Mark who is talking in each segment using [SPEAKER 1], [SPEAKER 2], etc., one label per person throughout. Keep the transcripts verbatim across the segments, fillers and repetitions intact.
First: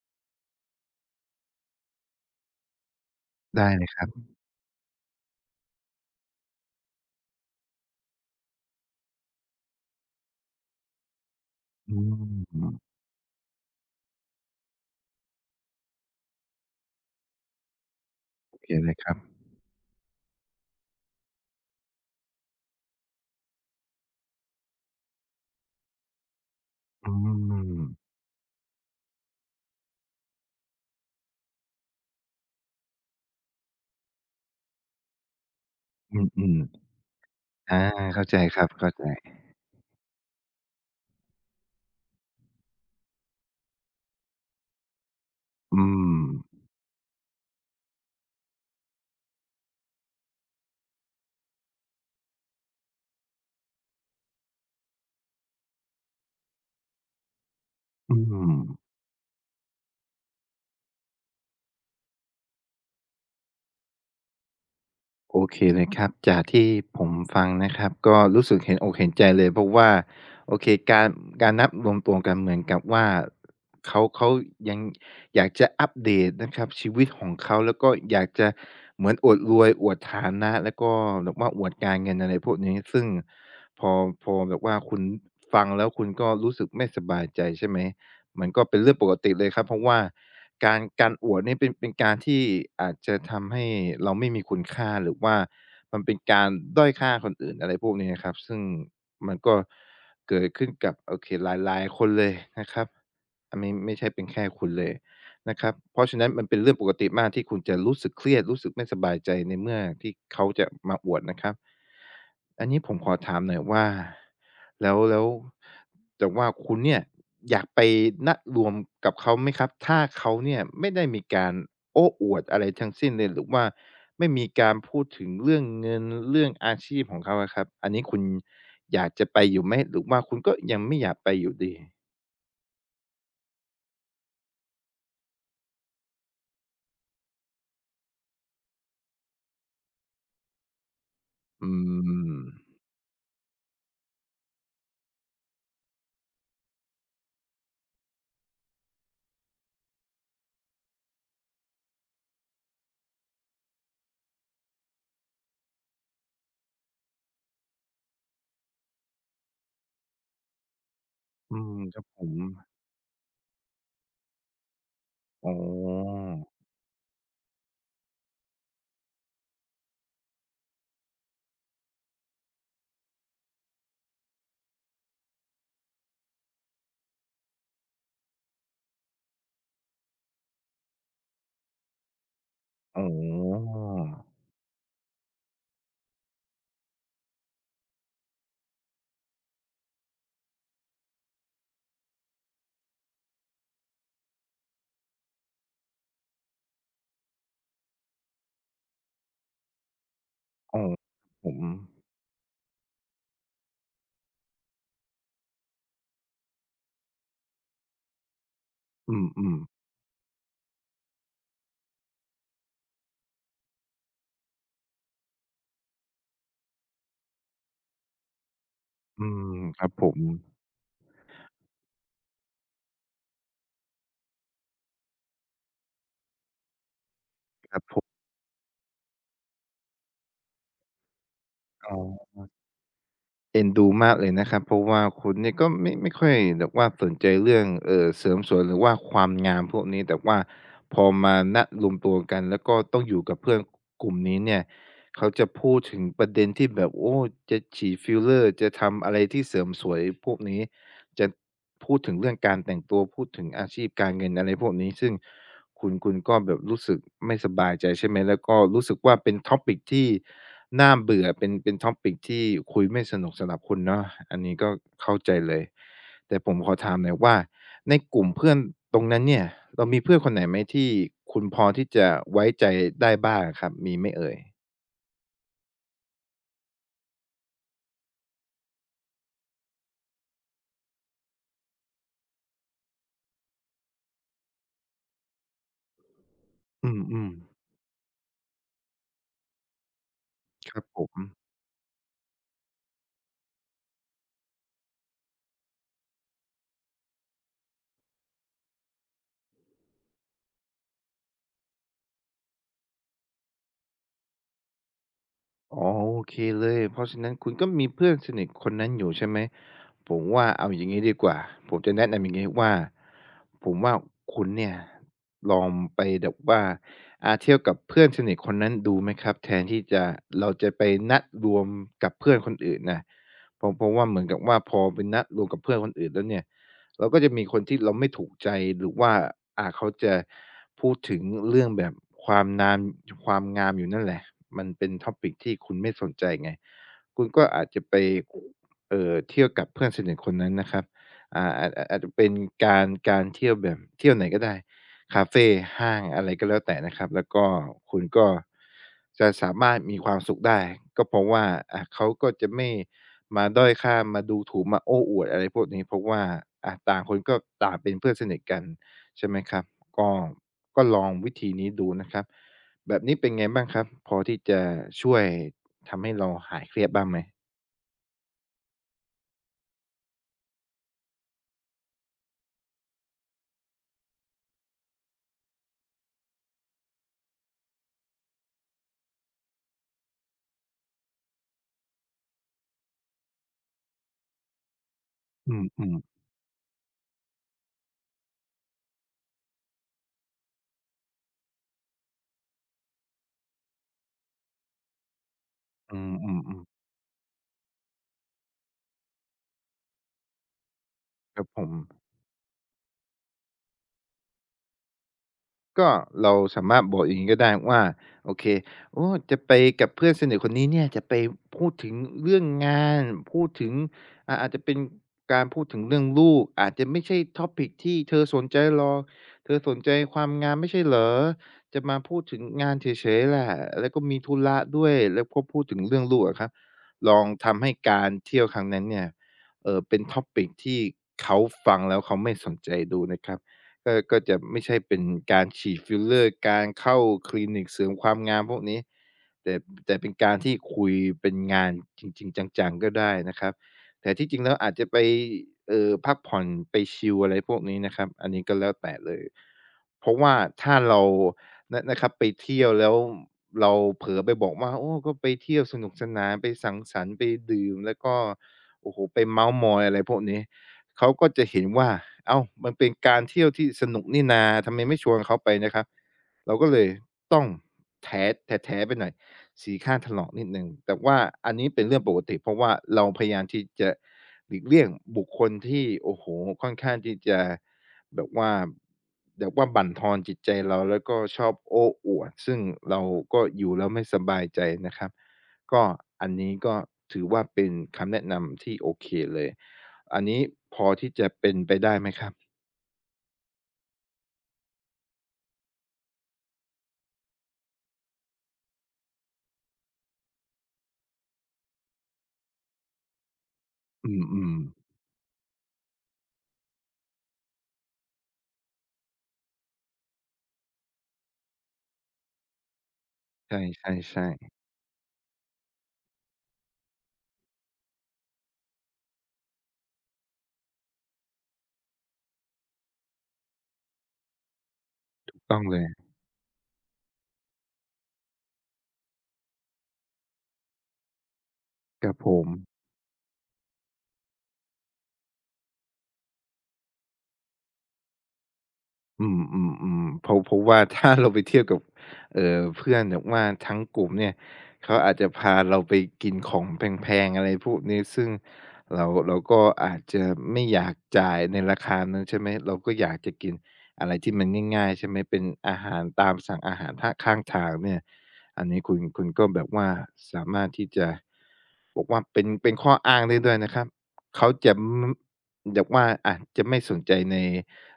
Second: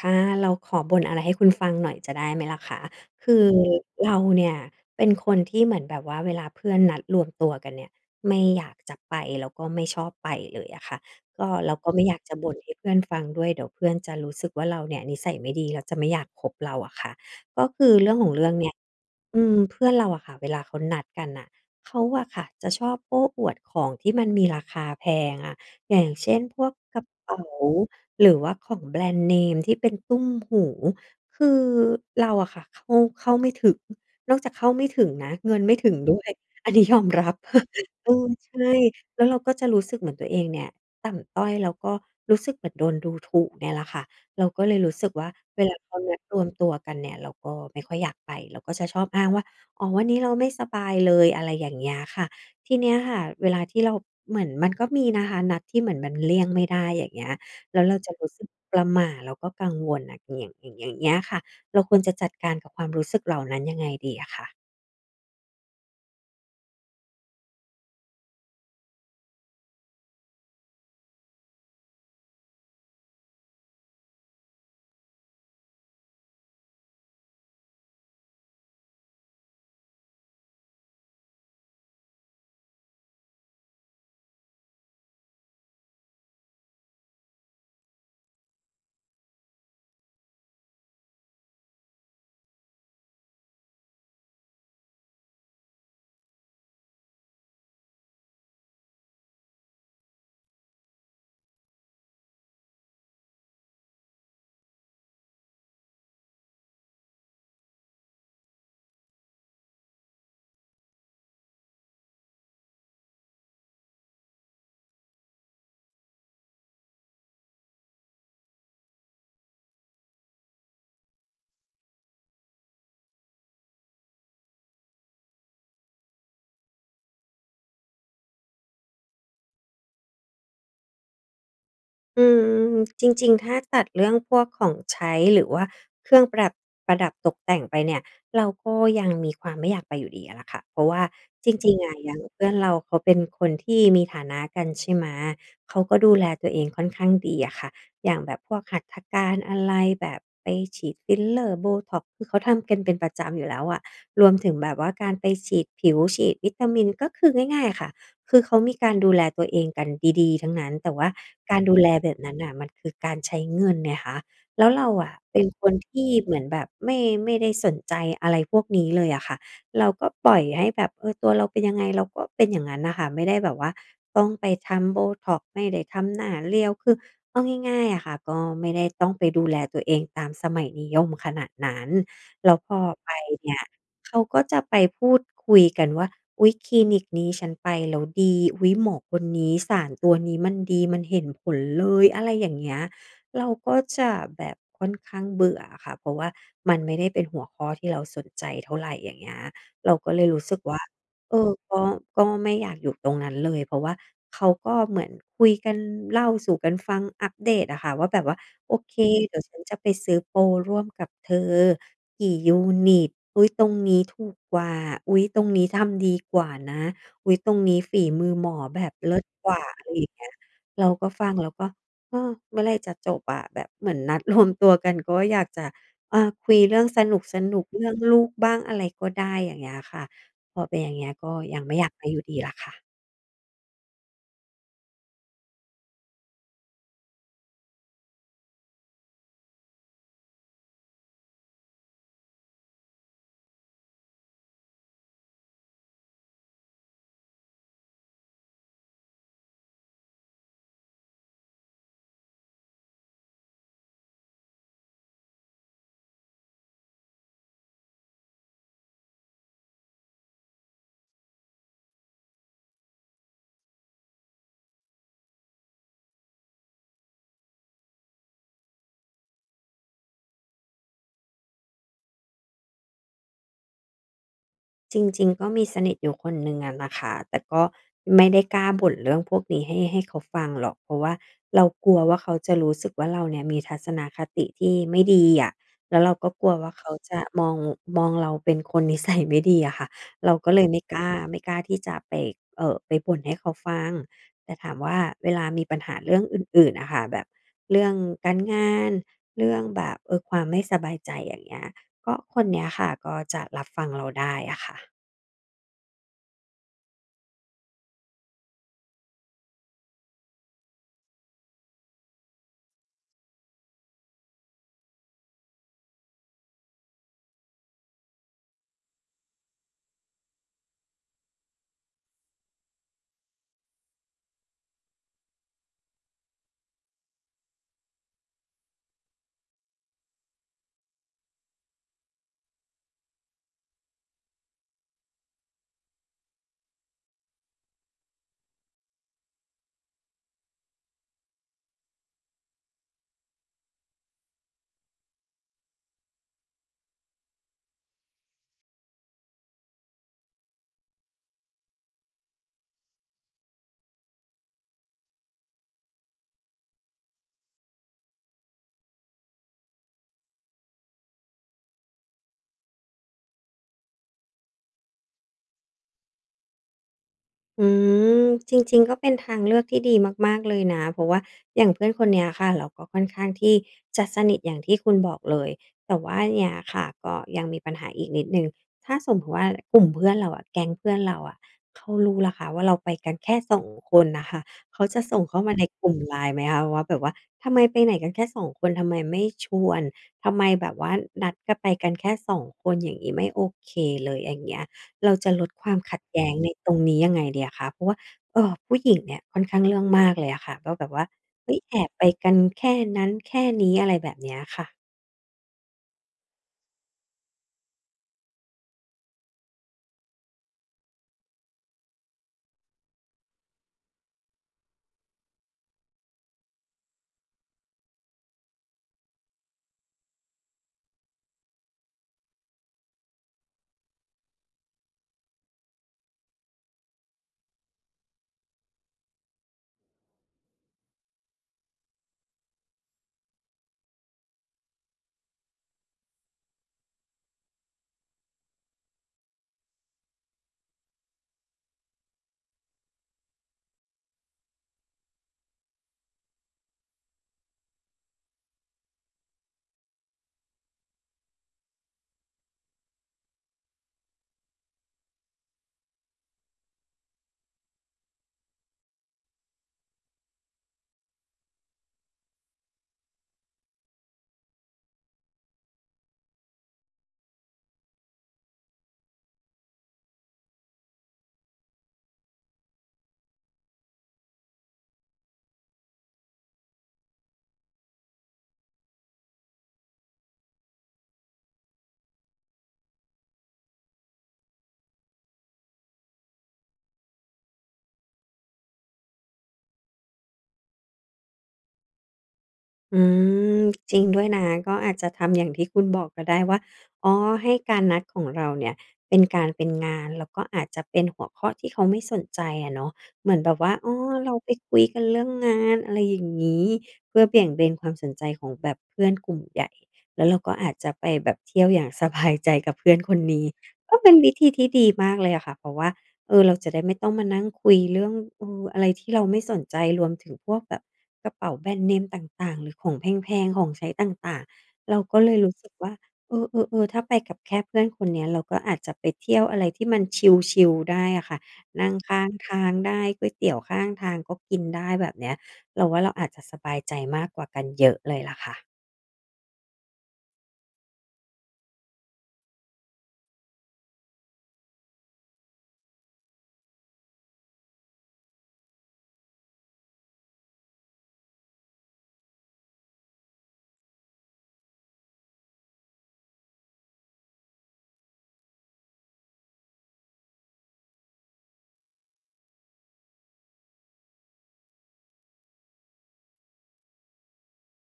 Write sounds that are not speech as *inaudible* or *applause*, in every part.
[SPEAKER 1] ค่ะเราขอบ่นอะไรให้คุณฟังหน่อยจะได้ไหมล่ะคะคือ
[SPEAKER 2] ได้เลยครับ
[SPEAKER 1] เราเนี่ยเป็นคนที่เหมือนแบบว่าเวลาเพื่อนนัดรวมตัวกันเนี่ยไม่อยากจะไปแล้วก็ไม่ชอบไปเลยอะค่ะก็เราก็
[SPEAKER 2] อื
[SPEAKER 1] ไม่อยากจะบ่นให้
[SPEAKER 2] ม
[SPEAKER 1] เพื่อนฟังด้วยเดี๋ยวเพื่อนจะรู้สึกว่าเราเนี่ยนิสัยไม่ดีแล้วจะไม่อยากคบเราอะค่ะก็คือเรื่องของเรื่อง
[SPEAKER 2] โอเค
[SPEAKER 1] เนี่ย
[SPEAKER 2] เลยครับ
[SPEAKER 1] อืมเพื่อนเราอะค่ะเวลาเขานัดกันน่ะเขาอะค่ะจะชอบโอ้อวดของที่มันมีราคาแพงอะอย่างเช่นพวกกระ
[SPEAKER 2] อื
[SPEAKER 1] เป๋า
[SPEAKER 2] ม
[SPEAKER 1] หรือว่าของแบรนด์เนมที่เป็นตุ้มหูคือเราอะค่ะเข้าเข้าไม่ถึงนอกจากเข้าไม่ถึงนะเงินไม่ถึง
[SPEAKER 2] อื
[SPEAKER 1] ด้วย
[SPEAKER 2] ม
[SPEAKER 1] อันนี้ยอมรับ
[SPEAKER 2] ๆอา
[SPEAKER 1] *laughs* เออ
[SPEAKER 2] เข้าใจครับ
[SPEAKER 1] ใช่
[SPEAKER 2] เข้าใจ
[SPEAKER 1] แล้วเราก็จะรู้สึกเหมือนตัวเองเนี่ยต่ำต้อยแล้วก็รู้สึกเหมือนโดนดูถูกเนี่ยแหละค่ะเราก็เลยรู้สึกว่าเวลา
[SPEAKER 2] อื
[SPEAKER 1] เขา
[SPEAKER 2] ม
[SPEAKER 1] นัดรวมตัวกันเนี่ยเราก็ไม่ค่อยอยากไปเราก็จะชอบอ้างว่าอ๋อวันนี้เราไม่สบายเลยอะไรอย่างเงี้ยค่ะทีเนี้ยค่ะเวลาที่เราเหมือนมันก็มีนะคะนัดที่เหมือนมันเลี่ยงไม่ได้อย่างเงี้ย แล้วเราจะ
[SPEAKER 2] อื
[SPEAKER 1] รู้สึก
[SPEAKER 2] ม
[SPEAKER 1] ประหม่าแล้วก็กังวลอะอย่างอย่างอย่างเงี้ยค่ะเราควรจะจัดการกับความรู้สึกเหล่านั้นยังไงดีอะคะ
[SPEAKER 2] โอเคเลยครับจากที่ผมฟังนะครับก็รู้สึกเห็นอกเห็นใจเลยเพราะว่าโอเคการการนัดรวมตัวกันเหมือนกับว่าเขาเขายังอยากจะอัปเดตนะครับชีวิตของเขาแล้วก็อยากจะเหมือนอวดรวยอวดฐานะแล้วก็แบบว่าอวดการเงินอะไรพวกนี้ซึ่งพอพอแบบว่าคุณฟังแล้วคุณก็รู้สึกไม่สบายใจใช่ไหม มันก็เป็นเรื่องปกติเลยครับเพราะว่าการการอวดนี่เป็นเป็นการที่อาจจะทำให้เราไม่มีคุณค่าหรือว่ามันเป็นการด้อยค่าคนอื่นอะไรพวกนี้นะครับซึ่งมันก็เกิดขึ้นกับโอเคหลายๆคนเลยนะครับอันนี้ไม่ใช่เป็นแค่คุณเลย นะครับเพราะฉะนั้นมันเป็นเรื่องปกติมากที่คุณจะรู้สึกเครียดรู้สึกไม่สบายใจในเมื่อที่เขาจะมาอวดนะครับ อันนี้ผมขอถามหน่อยว่าแล้วแล้วแต่ว่าคุณเนี่ยอยากไปนัดรวมกับเขาไหมครับถ้าเขาเนี่ยไม่ได้มีการโอ้อวดอะไรทั้งสิ้นเลยหรือว่าไม่มีการพูดถึงเรื่องเงินเรื่องอาชีพของเขาอะครับอันนี้คุณอยากจะไปอยู่ไหมหรือว่าคุณก็ยังไม่อยากไปอยู่ดี
[SPEAKER 1] อืมจริงๆ ถ้าตัดเรื่องพวกของใช้หรือว่าเครื่องประดับประดับตกแต่งไปเนี่ยเราก็ยังมีความไม่อยากไปอยู่ดีอะล่ะค่ะเพราะว่าจ
[SPEAKER 2] อื
[SPEAKER 1] ริงๆอะอย่าง
[SPEAKER 2] ม
[SPEAKER 1] เพื่อนเราเขาเป็นคนที่มีฐานะกันใช่ไหมเขาก็ดูแลตัวเองค่อนข้างดีอะค่ะอย่างแบบพวกหัตถการอะไรแบบไปฉีดฟิลเลอร์ Botox คือเขาทำกันเป็นประจำอยู่แล้วอะรวมถึงแบบว่าการไปฉีดผิวฉีดวิตามินก็คือง่ายๆค่ะ คือเขามีการดูแลตัวเองกันดีๆทั้งนั้นแต่ว่า
[SPEAKER 2] อื
[SPEAKER 1] การ
[SPEAKER 2] ม
[SPEAKER 1] ดูแล
[SPEAKER 2] ครับ
[SPEAKER 1] แบ
[SPEAKER 2] ผ
[SPEAKER 1] บ
[SPEAKER 2] ม
[SPEAKER 1] นั้นน่ะมันคือการใช้เงินไงคะแล้วเราอะเป็น
[SPEAKER 2] อ๋
[SPEAKER 1] คนที่
[SPEAKER 2] อ
[SPEAKER 1] เหมือนแบบไม่ไม่ได้สนใจอะไรพวกนี้เลยอะค่ะเราก็ปล่อยให้แบบเออตัวเราเป็นยังไงเราก็เป็นอย่างนั้นน่ะค่ะไม่ได้แบบว่าต้องไปทำ Botox ไม่ได้ทำหน้าเรียวคือเอาง่ายๆอะค่ะก็ไม่ได้ต้องไปดูแลตัวเองตามสมัยนิยมขนาดนั้นแล้วพอ
[SPEAKER 2] อ๋
[SPEAKER 1] ไปเนี่ย
[SPEAKER 2] อ
[SPEAKER 1] เขาก็จะไปพูดคุยกันว่าอุ๊ยคลินิกนี้ฉันไปแล้วดีอุ๊ยหมอคนนี้สารตัวนี้มันดีมันเห็นผลเลยอะไรอย่างเงี้ยเราก็จะแบบค่อนข้างเบื่ออะค่ะเพราะว่ามันไม่ได้เป็นหัวข้อที่เราสนใจเท่าไรอย่างเงี้ยเราก็เลยรู้สึก
[SPEAKER 2] อ๋
[SPEAKER 1] ว่า
[SPEAKER 2] อ
[SPEAKER 1] เอ
[SPEAKER 2] ผ
[SPEAKER 1] อ
[SPEAKER 2] ม
[SPEAKER 1] ก็ก็ไม่อยากอยู่ตรงนั้นเลยเพราะว่าเขาก็เหมือนคุยกันเล่าสู่กันฟังอัปเดตอะค่ะว่าแบบว่าโอเค
[SPEAKER 2] อื
[SPEAKER 1] เดี๋ยว
[SPEAKER 2] ม
[SPEAKER 1] ฉัน
[SPEAKER 2] ๆ
[SPEAKER 1] จะไปซื้อโปรร่วมกับเธอกี่ยูนิตอุ๊ยตรงนี้ถูกกว่าอุ๊ยตรงนี้ทำดีกว่านะอุ๊ยตรงนี้ฝีมือหมอแบบเลิศ
[SPEAKER 2] อื
[SPEAKER 1] ก
[SPEAKER 2] ม
[SPEAKER 1] ว่า
[SPEAKER 2] ค
[SPEAKER 1] อะ
[SPEAKER 2] รั
[SPEAKER 1] ไร
[SPEAKER 2] บ
[SPEAKER 1] อ
[SPEAKER 2] ผ
[SPEAKER 1] ย่าง
[SPEAKER 2] ม
[SPEAKER 1] เงี้ยเราก็ฟังแล้วก็เออเมื่อไรจะจบอะแบบเหมือนนัดรวมตัวกันก็อยากจะอาคุยเรื่องสนุก
[SPEAKER 2] ค
[SPEAKER 1] ๆ
[SPEAKER 2] รับ
[SPEAKER 1] เรื่อ
[SPEAKER 2] ผ
[SPEAKER 1] ง
[SPEAKER 2] ม
[SPEAKER 1] ลูกบ้างอะไรก็ได้อย่างเงี้ยค่ะ พอเป็นอย่างเงี้ยก็ยังไม่อยาก
[SPEAKER 2] อ๋
[SPEAKER 1] ไปอยู่
[SPEAKER 2] อ
[SPEAKER 1] ดีล่ะค่ะ
[SPEAKER 2] เอ็นดูมากเลยนะครับ เพราะว่าคุณเนี่ยก็ไม่ไม่ค่อยแบบว่าสนใจเรื่องเอ่อเสริมสวยหรือว่าความงามพวกนี้ แต่ว่าพอมาณรวมตัวกันแล้วก็ต้องอยู่กับเพื่อนกลุ่มนี้เนี่ย เขาจะพูดถึงประเด็นที่แบบโอ้จะฉีดฟิลเลอร์จะทำอะไรที่เสริมสวยพวกนี้จะพูดถึงเรื่องการแต่งตัวพูดถึงอาชีพการเงินอะไรพวกนี้ซึ่งคุณคุณก็แบบรู้สึกไม่สบายใจใช่ไหมแล้วก็รู้สึกว่าเป็น topic ที่น่าเบื่อเป็นเป็น topic ที่คุยไม่สนุกสำหรับคุณเนาะอันนี้ก็เข้าใจเลยแต่ผมขอถามหน่อยว่าในกลุ่มเพื่อนตรงนั้นเนี่ยเรามีเพื่อนคนไหนไหมที่คุณพอที่จะไว้ใจได้บ้างอะครับมีไหมเอ่ย
[SPEAKER 1] จริงๆก็มีสนิทอยู่คนหนึ่งอะนะคะแต่ก็ไม่ได้กล้าบ่นเรื่องพวกนี้ให้ให้เขาฟังหรอกเพราะว่าเรากลัวว่าเขาจะรู้สึกว่าเราเนี่ยมีทัศนคติที่ไม่ดีอะแล้วเราก็กลัวว่า
[SPEAKER 2] อื
[SPEAKER 1] เขา
[SPEAKER 2] มอื
[SPEAKER 1] จะ
[SPEAKER 2] ม
[SPEAKER 1] มองมองเราเป็นคนนิสัยไม่ดีอะค่ะเราก็เลย
[SPEAKER 2] ครั
[SPEAKER 1] ไม่
[SPEAKER 2] บ
[SPEAKER 1] ก
[SPEAKER 2] ผ
[SPEAKER 1] ล้า
[SPEAKER 2] ม
[SPEAKER 1] ไม่กล้าที่จะไปเอ่อไปบ่นให้เขาฟังแต่ถามว่าเวลามีปัญหาเรื่องอื่นๆอะค่ะแบบเรื่องการงานเรื่องแบบเออความไม่สบายใจอย่างเงี้ย ก็คนเนี้ยค่ะก็จะรับฟังเราได้อะค่ะ
[SPEAKER 2] อ๋อโอเคเลยเพราะฉะนั้นคุณก็มีเพื่อนสนิทคนนั้นอยู่ใช่ไหมผมว่าเอาอย่างงี้ดีกว่าผมจะแนะนำอย่างงี้ว่าผมว่าคุณเนี่ยลองไปแบบว่าอาเที่ยวกับเพื่อนสนิทคนนั้นดูไหมครับแทนที่จะเราจะไปนัดรวมกับเพื่อนคนอื่นนะเพราะเพราะว่าเหมือนกับว่าพอไปนัดรวมกับเพื่อนคนอื่นแล้วเนี่ย เราก็จะมีคนที่เราไม่ถูกใจหรือว่าอ่าเขาจะพูดถึงเรื่องแบบความนามความงามอยู่นั่นแหละมันเป็น topic ที่คุณไม่สนใจไงคุณก็อาจจะไปเอ่อเที่ยวกับเพื่อนสนิทคนนั้นนะครับอ่าอาจอาจอาจจะเป็นการการเที่ยวแบบเที่ยวไหนก็ได้คาเฟห้างอะไรก็แล้วแต่นะครับแล้วก็คุณก็จะสามารถมีความสุขได้ก็เพราะว่าอ่าเขาก็จะไม่ มาด้อยค่ามาดูถูกมาโอ้อวดอะไรพวกนี้เพราะว่าอะต่างคนก็ต่างเป็นเพื่อนสนิทกันใช่ไหมครับก็ก็ลองวิธีนี้ดูนะครับแบบนี้เป็นไงบ้างครับพอที่จะช่วยทำให้เราหายเครียดบ้างไหม
[SPEAKER 1] อืมจริงๆก็เป็นทางเลือกที่ดีมากๆเลยนะเพราะว่าอย่างเพื่อนคนเนี้ยค่ะเราก็ค่อนข้างที่จะสนิทอย่างที่คุณบอกเลยแต่ว่าเนี่ยค่ะก็ยังมีปัญหาอีกนิดหนึ่งถ้าสมมุติว่ากลุ่มเพื่อนเราอะแก๊งเพื่อนเราอะเขารู้ล่ะคะว่าเราไปกันแค่สองคนน่ะค่ะเขาจะส่งเข้ามา
[SPEAKER 2] อื
[SPEAKER 1] ในกลุ่ม
[SPEAKER 2] ม
[SPEAKER 1] ไลน์ ไหมคะว่าแบบว่าทำไมไปไหนกันแค่สองคนทำไมไม่ชวนทำไมแบบว่านัดกันไปกันแค่สองคนอย่างงี้ไม่โอเคเลยอย่างเงี้ย เราจะลดความ
[SPEAKER 2] ๆอื
[SPEAKER 1] ขัดแย้ง
[SPEAKER 2] ม
[SPEAKER 1] ใน
[SPEAKER 2] ๆ
[SPEAKER 1] ต
[SPEAKER 2] ๆ
[SPEAKER 1] รงนี้ยังไงดีอะคะเพราะว่าเอ่อผู้หญิงเนี่ยค่อนข้างเรื่องมากเลยอะค่ะก็แบบว่า
[SPEAKER 2] ครับ
[SPEAKER 1] เฮ้ย
[SPEAKER 2] ผม
[SPEAKER 1] แอบไปกันแค่นั้นแค่นี้อะไรแบบเนี้ยค่ะ
[SPEAKER 2] ก็เราสามารถบอกอย่างนี้ก็ได้ว่าโอเคโอ้จะไปกับเพื่อนสนิทคนนี้เนี่ยจะไปพูดถึงเรื่องงานพูดถึงอ่าอาจจะเป็นการพูดถึงเรื่องลูกอาจจะไม่ใช่ท t o ปิ c ที่เธอสนใจหรอกเธอสนใจความงานไม่ใช่เหรอจะมาพูดถึงงานเฉยๆแหละแล้วก็มีธุระด้วยแล้วก็พูดถึงเรื่องลูกอะครับลองทำให้การเที่ยวครั้งนั้นเนี่ยเออเป็น t o ปิ c ที่เขาฟังแล้วเขาไม่สนใจดูนะครับ ก็ก็จะไม่ใช่เป็นการฉีดฟิลเลอร์การเข้าคลินิกเสริมความงามพวกนี้แต่แต่เป็นการที่คุยเป็นงานจริงๆจังๆก็ได้นะครับแต่ที่จริงแล้วอาจจะไปเอ่อพักผ่อนไปชิลอะไรพวกนี้นะครับอันนี้ก็แล้วแต่เลยเพราะว่าถ้าเรานะนะครับไปเที่ยวแล้วเราเผลอไปบอกว่าโอ้ก็ไปเที่ยวสนุกสนานไปสังสรรค์ไปดื่มแล้วก็โอ้โฮไปเมาท์มอยอะไรพวกนี้ เขาก็จะเห็นว่าเอ้ามันเป็นการเที่ยวที่สนุกนี่นาทำไมไม่ชวนเขาไปนะครับเราก็เลยต้องแถแถๆไปหน่อยสีข้างถลอกนิดหนึ่งแต่ว่าอันนี้เป็นเรื่องปกติเพราะว่าเราพยายามที่จะหลีกเลี่ยงบุคคลที่โอ้โฮค่อนข้างที่จะแบบว่าแบบว่าบั่นทอนจิตใจเราแล้วก็ชอบโอ้อวดซึ่งเราก็อยู่แล้วไม่สบายใจนะครับก็อันนี้ก็ถือว่าเป็นคำแนะนำที่โอเคเลย อันนี้พอที่จะเป็นไปได้ไหมครับ
[SPEAKER 1] อืมจริงด้วยนะก็อาจจะทำอย่างที่คุณบอกก็ได้ว่าอ๋อให้การนัดของเราเนี่ยเป็นการเป็นงานแล้วก็อาจจะเป็นหัวข้อที่เขาไม่สนใจอะเนาะเหมือนแบบว่าอ๋อ
[SPEAKER 2] อื
[SPEAKER 1] เราไป
[SPEAKER 2] มๆ
[SPEAKER 1] คุยกันเรื่องงานอะไรอย่างงี้เพื่อเบี่ยงเบนความสนใจของแบบเพื่อนกลุ่มใหญ่แล้วเราก็อาจจะไปแบบเที่ยวอย่าง *laughs* สบายใจกับเพื่อนคนนี้
[SPEAKER 2] ใ
[SPEAKER 1] ก็เป็น
[SPEAKER 2] ช่
[SPEAKER 1] วิ
[SPEAKER 2] ๆ
[SPEAKER 1] ธีที่
[SPEAKER 2] ๆ
[SPEAKER 1] ดีมากเลยอะค่ะเพราะว่า เออเราจะได้ไม่ต้องมานั่งคุยเรื่องเอออะไรที่เราไม่สนใจรวมถึงพวกแบบกระเป๋าแบรนด์เนมต่างๆหรือของแพงๆของใช้ต่างๆเราก็เล
[SPEAKER 2] ถู
[SPEAKER 1] ย
[SPEAKER 2] ก
[SPEAKER 1] รู้
[SPEAKER 2] ต้อง
[SPEAKER 1] สึก
[SPEAKER 2] เล
[SPEAKER 1] ว่า
[SPEAKER 2] ย
[SPEAKER 1] เออๆๆถ้าไปกับแค่เพื่อนคนเนี้ยเราก็อาจจะไปเที่ยวอะไรที่มันชิลๆได้อะค่ะนั่ง
[SPEAKER 2] ครับ
[SPEAKER 1] ข้า
[SPEAKER 2] ผ
[SPEAKER 1] ง
[SPEAKER 2] ม
[SPEAKER 1] ทางได้ก๋วยเตี๋ยวข้างทางก็กินได้แบบเนี้ยเราว่าเราอาจจะสบายใจมากกว่ากันเยอะเลยล่ะค่ะ
[SPEAKER 2] อืมๆๆเพราะเพราะว่าถ้าเราไปเที่ยวกับเอ่อเพื่อนแบบว่าทั้งกลุ่มเนี่ย เขาอาจจะพาเราไปกินของแพงๆอะไรพวกนี้ซึ่งเราเราก็อาจจะไม่อยากจ่ายในราคานั้นใช่ไหมเราก็อยากจะกินอะไรที่มันง่ายๆใช่ไหมเป็นอาหารตามสั่งอาหารท่าข้างทางเนี่ยอันนี้คุณคุณก็แบบว่าสามารถที่จะ บอกว่าเป็นเป็นข้ออ้างได้ด้วยนะครับเขาจะมแบบว่าอาจะไม่สนใจใน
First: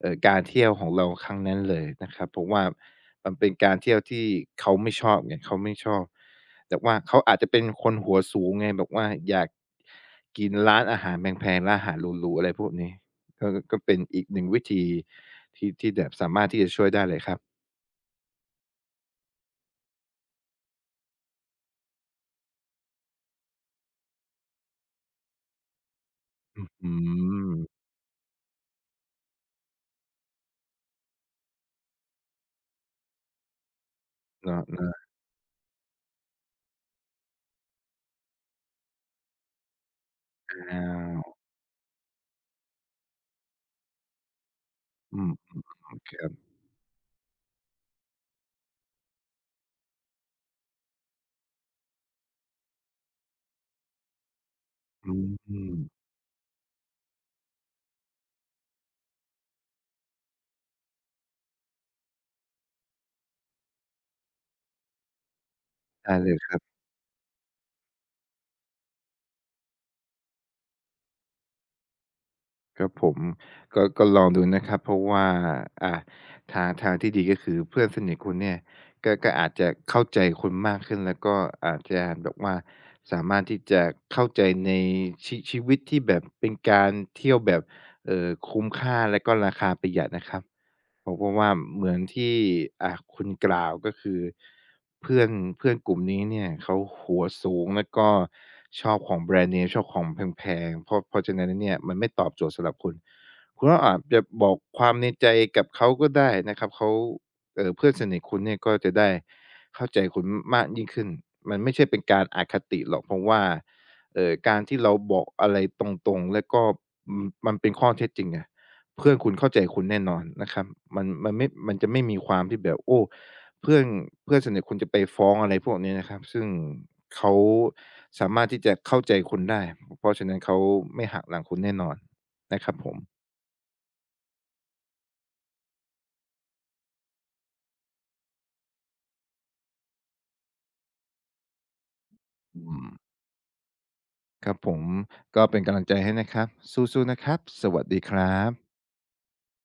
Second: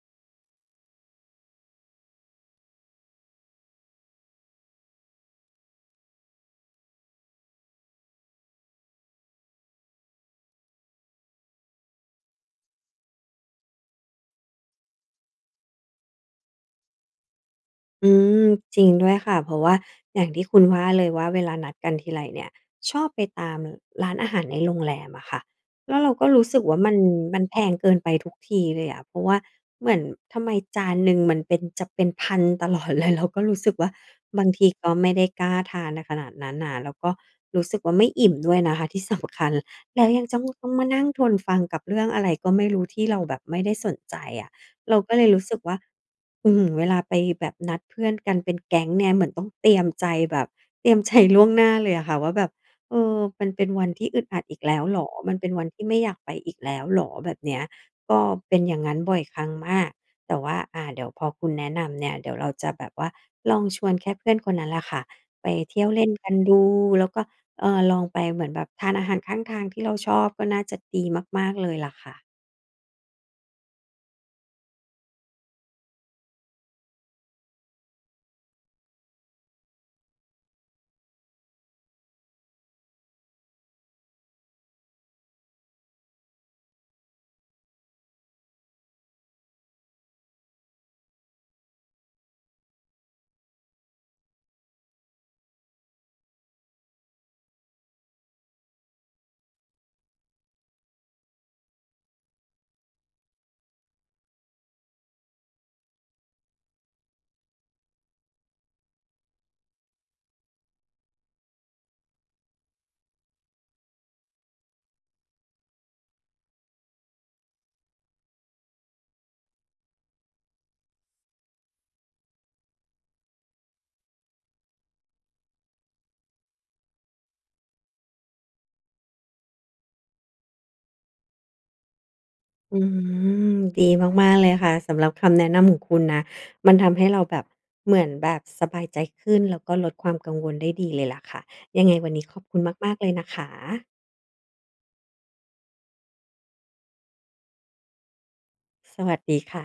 [SPEAKER 2] เอ่อการเที่ยวของเราครั้งนั้นเลยนะครับเพราะว่ามันเป็นการเที่ยวที่เขาไม่ชอบไงเขาไม่ชอบแต่ว่าเขาอาจจะเป็นคนหัวสูงไงแบบว่าอยากกินร้านอาหารแพงๆร้านอาหารหรูๆอะไรพวกนี้ก็ก็เป็นอีกหนึ่งวิธีที่ที่แบบสามารถที่จะช่วยได้เลยครับ
[SPEAKER 1] อืมจริงด้วยค่ะเพราะว่าอย่างที่คุณว่าเลยว่าเวลานัดกันทีไรเนี่ยชอบไปตามร้านอาหารในโรงแรมอะค่ะแล้วเราก็รู้สึ
[SPEAKER 2] อ
[SPEAKER 1] กว่า
[SPEAKER 2] ื
[SPEAKER 1] มันมันแพง
[SPEAKER 2] ม
[SPEAKER 1] เกินไปทุกทีเลยอะเพราะว่าเหมือนทำไมจานหนึ่งมันเป็นจะเป็นพันตลอดเลยเราก็รู้สึกว่าบาง
[SPEAKER 2] เนาะ
[SPEAKER 1] ทีก็
[SPEAKER 2] น
[SPEAKER 1] ไม่ได้กล้าทานในขนาดนั้นน่ะแล้วก็รู้สึกว่าไม่อิ่มด้วยนะคะที่สำคัญแล้วยังจ้อง
[SPEAKER 2] อ
[SPEAKER 1] ต้อง
[SPEAKER 2] ้า
[SPEAKER 1] มานั่งทน
[SPEAKER 2] ว
[SPEAKER 1] ฟังกับเรื่องอะไรก็ไม่รู้ที่เราแบบไม่ได้สนใจอะ เราก็
[SPEAKER 2] อื
[SPEAKER 1] เลย
[SPEAKER 2] ม
[SPEAKER 1] รู้สึกว่า
[SPEAKER 2] ครับ
[SPEAKER 1] อืมเวลาไปแบบนัดเพื่อนกันเป็นแก๊งเนี่ยเหมือนต้องเตรียมใจแบบเตรียมใจล่วงหน้าเลยอะค่ะว่าแบบเออมันเป็นวันที่อึดอัดอีกแล้วหรอ
[SPEAKER 2] อื
[SPEAKER 1] มันเป็นวัน
[SPEAKER 2] ม
[SPEAKER 1] ที่ไม่อยากไปอีกแล้วหรอแบบเนี้ยก็เป็นอย่างนั้นบ่อยครั้งมากแต่ว่าอ่าเดี๋ยวพอคุณแนะนำเนี่ยเดี๋ยวเราจะแบบว่าลองชวนแค่เพื่อนคนนั้นแหล่ะค่ะไปเที่ยวเล่น
[SPEAKER 2] ได้เล
[SPEAKER 1] กัน
[SPEAKER 2] ยครับ
[SPEAKER 1] ดูแล้วก็เออลองไปเหมือนแบบทานอาหารข้างทางที่เราชอบก็น่าจะดีมากๆเลยล่ะค่ะ
[SPEAKER 2] ครับผมก็ก็ลองดูนะครับเพราะว่าอ่าทางทางที่ดีก็คือเพื่อนสนิทคุณเนี่ยก็ก็อาจจะเข้าใจคุณมากขึ้นแล้วก็อาจจะแบบว่าสามารถที่จะเข้าใจในชีชีวิตที่แบบเป็นการเที่ยวแบบเอ่อคุ้มค่าและก็ราคาประหยัดนะครับ ผมก็ว่าเหมือนที่อ่าคุณกล่าวก็คือเพื่อนเพื่อนกลุ่มนี้เนี่ยเขาหัวสูงแล้วก็ชอบของแบรนด์เนมชอบของแพงๆเพราะเพราะฉะนั้นแล้วเนี่ยมันไม่ตอบโจทย์สำหรับคุณคุณก็อาจจะบอกความในใจกับเขาก็ได้นะครับเขาเอ่อเพื่อนสนิทคุณเนี่ยก็จะได้เข้าใจคุณมากยิ่งขึ้นมันไม่ใช่เป็นการอคติหรอกเพราะว่าเอ่อการที่เราบอกอะไรตรงๆแล้วก็อืมมันเป็นข้อเท็จจริงไง เพื่อนคุณเข้าใจคุณแน่นอนนะครับมันมันไม่มันจะไม่มีความที่แบบโอ้เพื่อนเพื่อนสนิทคุณจะไปฟ้องอะไรพวกนี้นะครับซึ่งเขาสามารถที่จะเข้าใจคุณได้เพราะฉะนั้นเขาไม่หักหลังคุณแน่นอนนะครับ
[SPEAKER 1] อื
[SPEAKER 2] ผม
[SPEAKER 1] มดีมากๆเลยค่ะสำหรับคำแนะนำของคุณนะมันทำให้เราแบบเหมือนแบบสบายใจขึ้นแล้วก็ลดความกังวลได้ดีเลยล่ะค่ะยังไงวันนี้ขอบคุณ
[SPEAKER 2] อืม
[SPEAKER 1] มากๆเลยนะคะ
[SPEAKER 2] ครับผมก็เป็นกำลังใจให้นะครับสู้ๆนะครับสวัสดีครับ
[SPEAKER 1] สวัสดีค่ะ